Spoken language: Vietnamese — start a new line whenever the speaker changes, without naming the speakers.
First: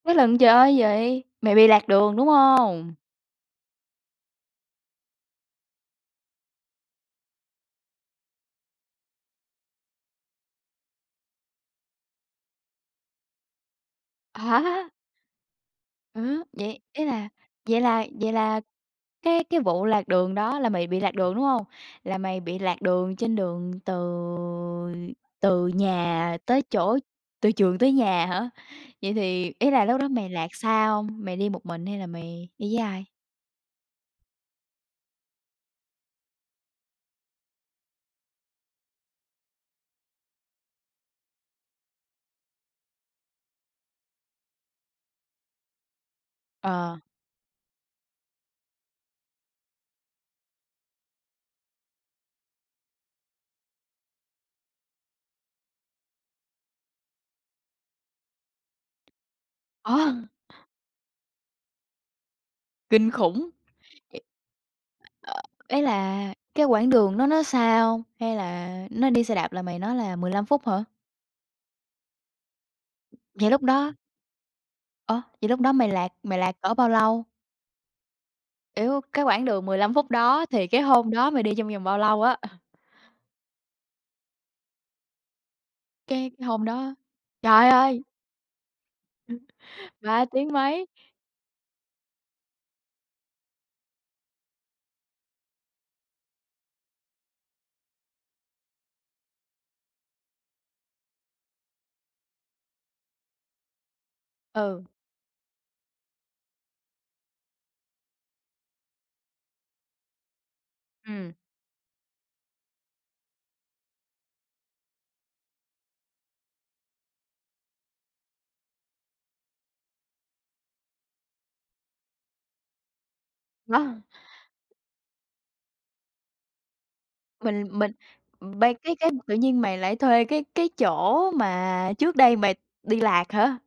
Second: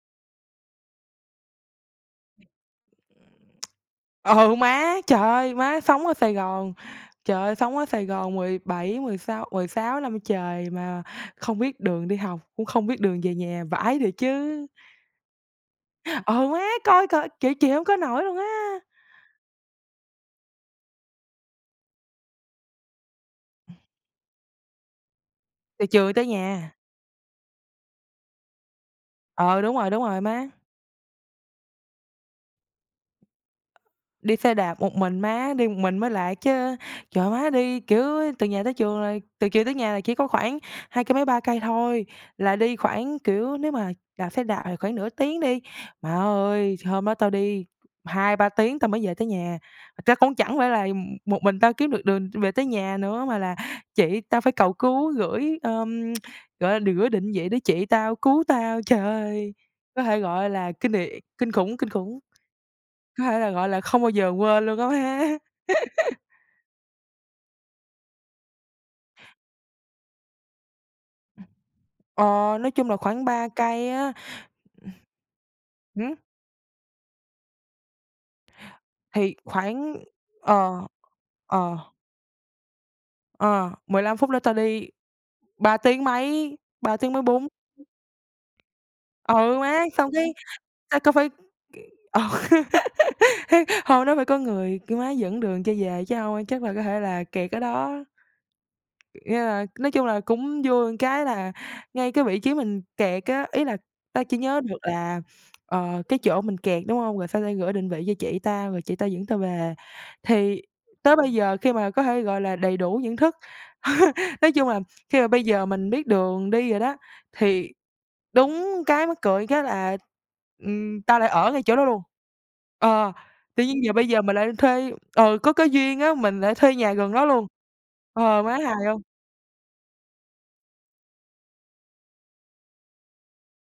Với lần trời ơi gì, mày bị lạc đường, đúng hông?
Ờ, má! Trời ơi, má sống ở Sài Gòn, trời ơi, sống ở Sài Gòn 17 mười sáu mười sáu năm trời mà không biết đường đi học, cũng không biết đường về nhà, vãi thiệt chứ.
Hả?
Ờ,
Ủa,
má!
vậy, ý
Coi coi,
là
chịu chịu
vậy
hông có
là
nổi
vậy
luôn
là
á!
cái cái vụ lạc đường đó là mày bị lạc đường, đúng hông? Là mày bị lạc đường trên đường từ từ
Từ trường tới
nhà tới
nhà.
chỗ từ trường tới nhà hả? Vậy thì
Ờ,
ý
đúng
là
rồi,
lúc
đúng
đó
rồi
mày
má.
lạc xa hông? Mày đi một mình hay là mày đi với ai?
Đi xe đạp một mình má, đi một mình mới lạc chớ. Trời, má đi, kiểu, từ nhà tới trường rồi, từ trường tới nhà là chỉ có khoảng hai cây mấy 3 cây thôi, là đi khoảng kiểu, nếu mà đạp xe đạp thì khoảng nửa tiếng đi, má ơi,
Ờ.
hôm đó tao đi 2, 3 tiếng tao mới về tới nhà. Thật ra cũng chẳng phải là một mình tao kiếm được đường về tới nhà nữa, mà là chị tao phải cầu cứu gửi, ờm, gọi là, gửi định vị để chị tao cứu tao. Trời ơi! Có
Ờ.
thể gọi là kinh đ kinh khủng, kinh khủng.
Kinh
Có thể
khủng.
là, gọi là, không bao giờ quên luôn á má.
Ý là cái quãng đường nó nó xa hông? Hay là nói đi xe đạp là mày nói là 15 phút hả?
Ờ, nói chung là khoảng 3
Vậy, lúc
cây
đó
á,
Ơ, vậy lúc đó mày
ừm,
lạc
hứm?
mày lạc cỡ bao lâu? Kiểu, cái
Thì
quãng đường 15
khoảng
phút đó thì cái
ờ,
hôm đó mày đi trong
ờ.
vòng bao lâu á? Ờ.
Ờ, 15 phút đó tao đi ba tiếng
Cái
mấy,
hôm đó
ba tiếng mấy bốn
trời ơi!
Ừ, má, xong
Ba
cái
tiếng mấy.
tao cao phải c ờ, hông nó phải có người, kiểu, má dẫn đường cho về chứ hông, chắc là có thể là kẹt ở đó. Nghĩa là nói chung là cũng vui cái là ngay cái vị trí mình kẹt á, ý là tao chỉ nhớ được
Ừ.
là, ờ, cái chỗ mình kẹt, đúng hông? Rồi sau tao gửi định vị cho chị tao rồi chị tao dẫn tao về. Thì tới
Ừm.
bây giờ khi mà có thể, gọi là, đầy đủ nhận thức nói chung là khi mà bây giờ mình biết đường đi rồi đó, thì đúng cái mắc cười cái là, ừm, tao lại ở ngay chỗ đó luôn. Ờ, tự nhiên giờ
[unintelligible]
bây giờ mình lại thuê ừ, có cái duyên á, mình lại thuê nhà gần đó luôn,
Mình mình,
ờ, má
ừm, bây
hài
cái
hông?
cái mà tự nhiên mày lại thuê cái cái chỗ mà trước đây mày đi lạc hả?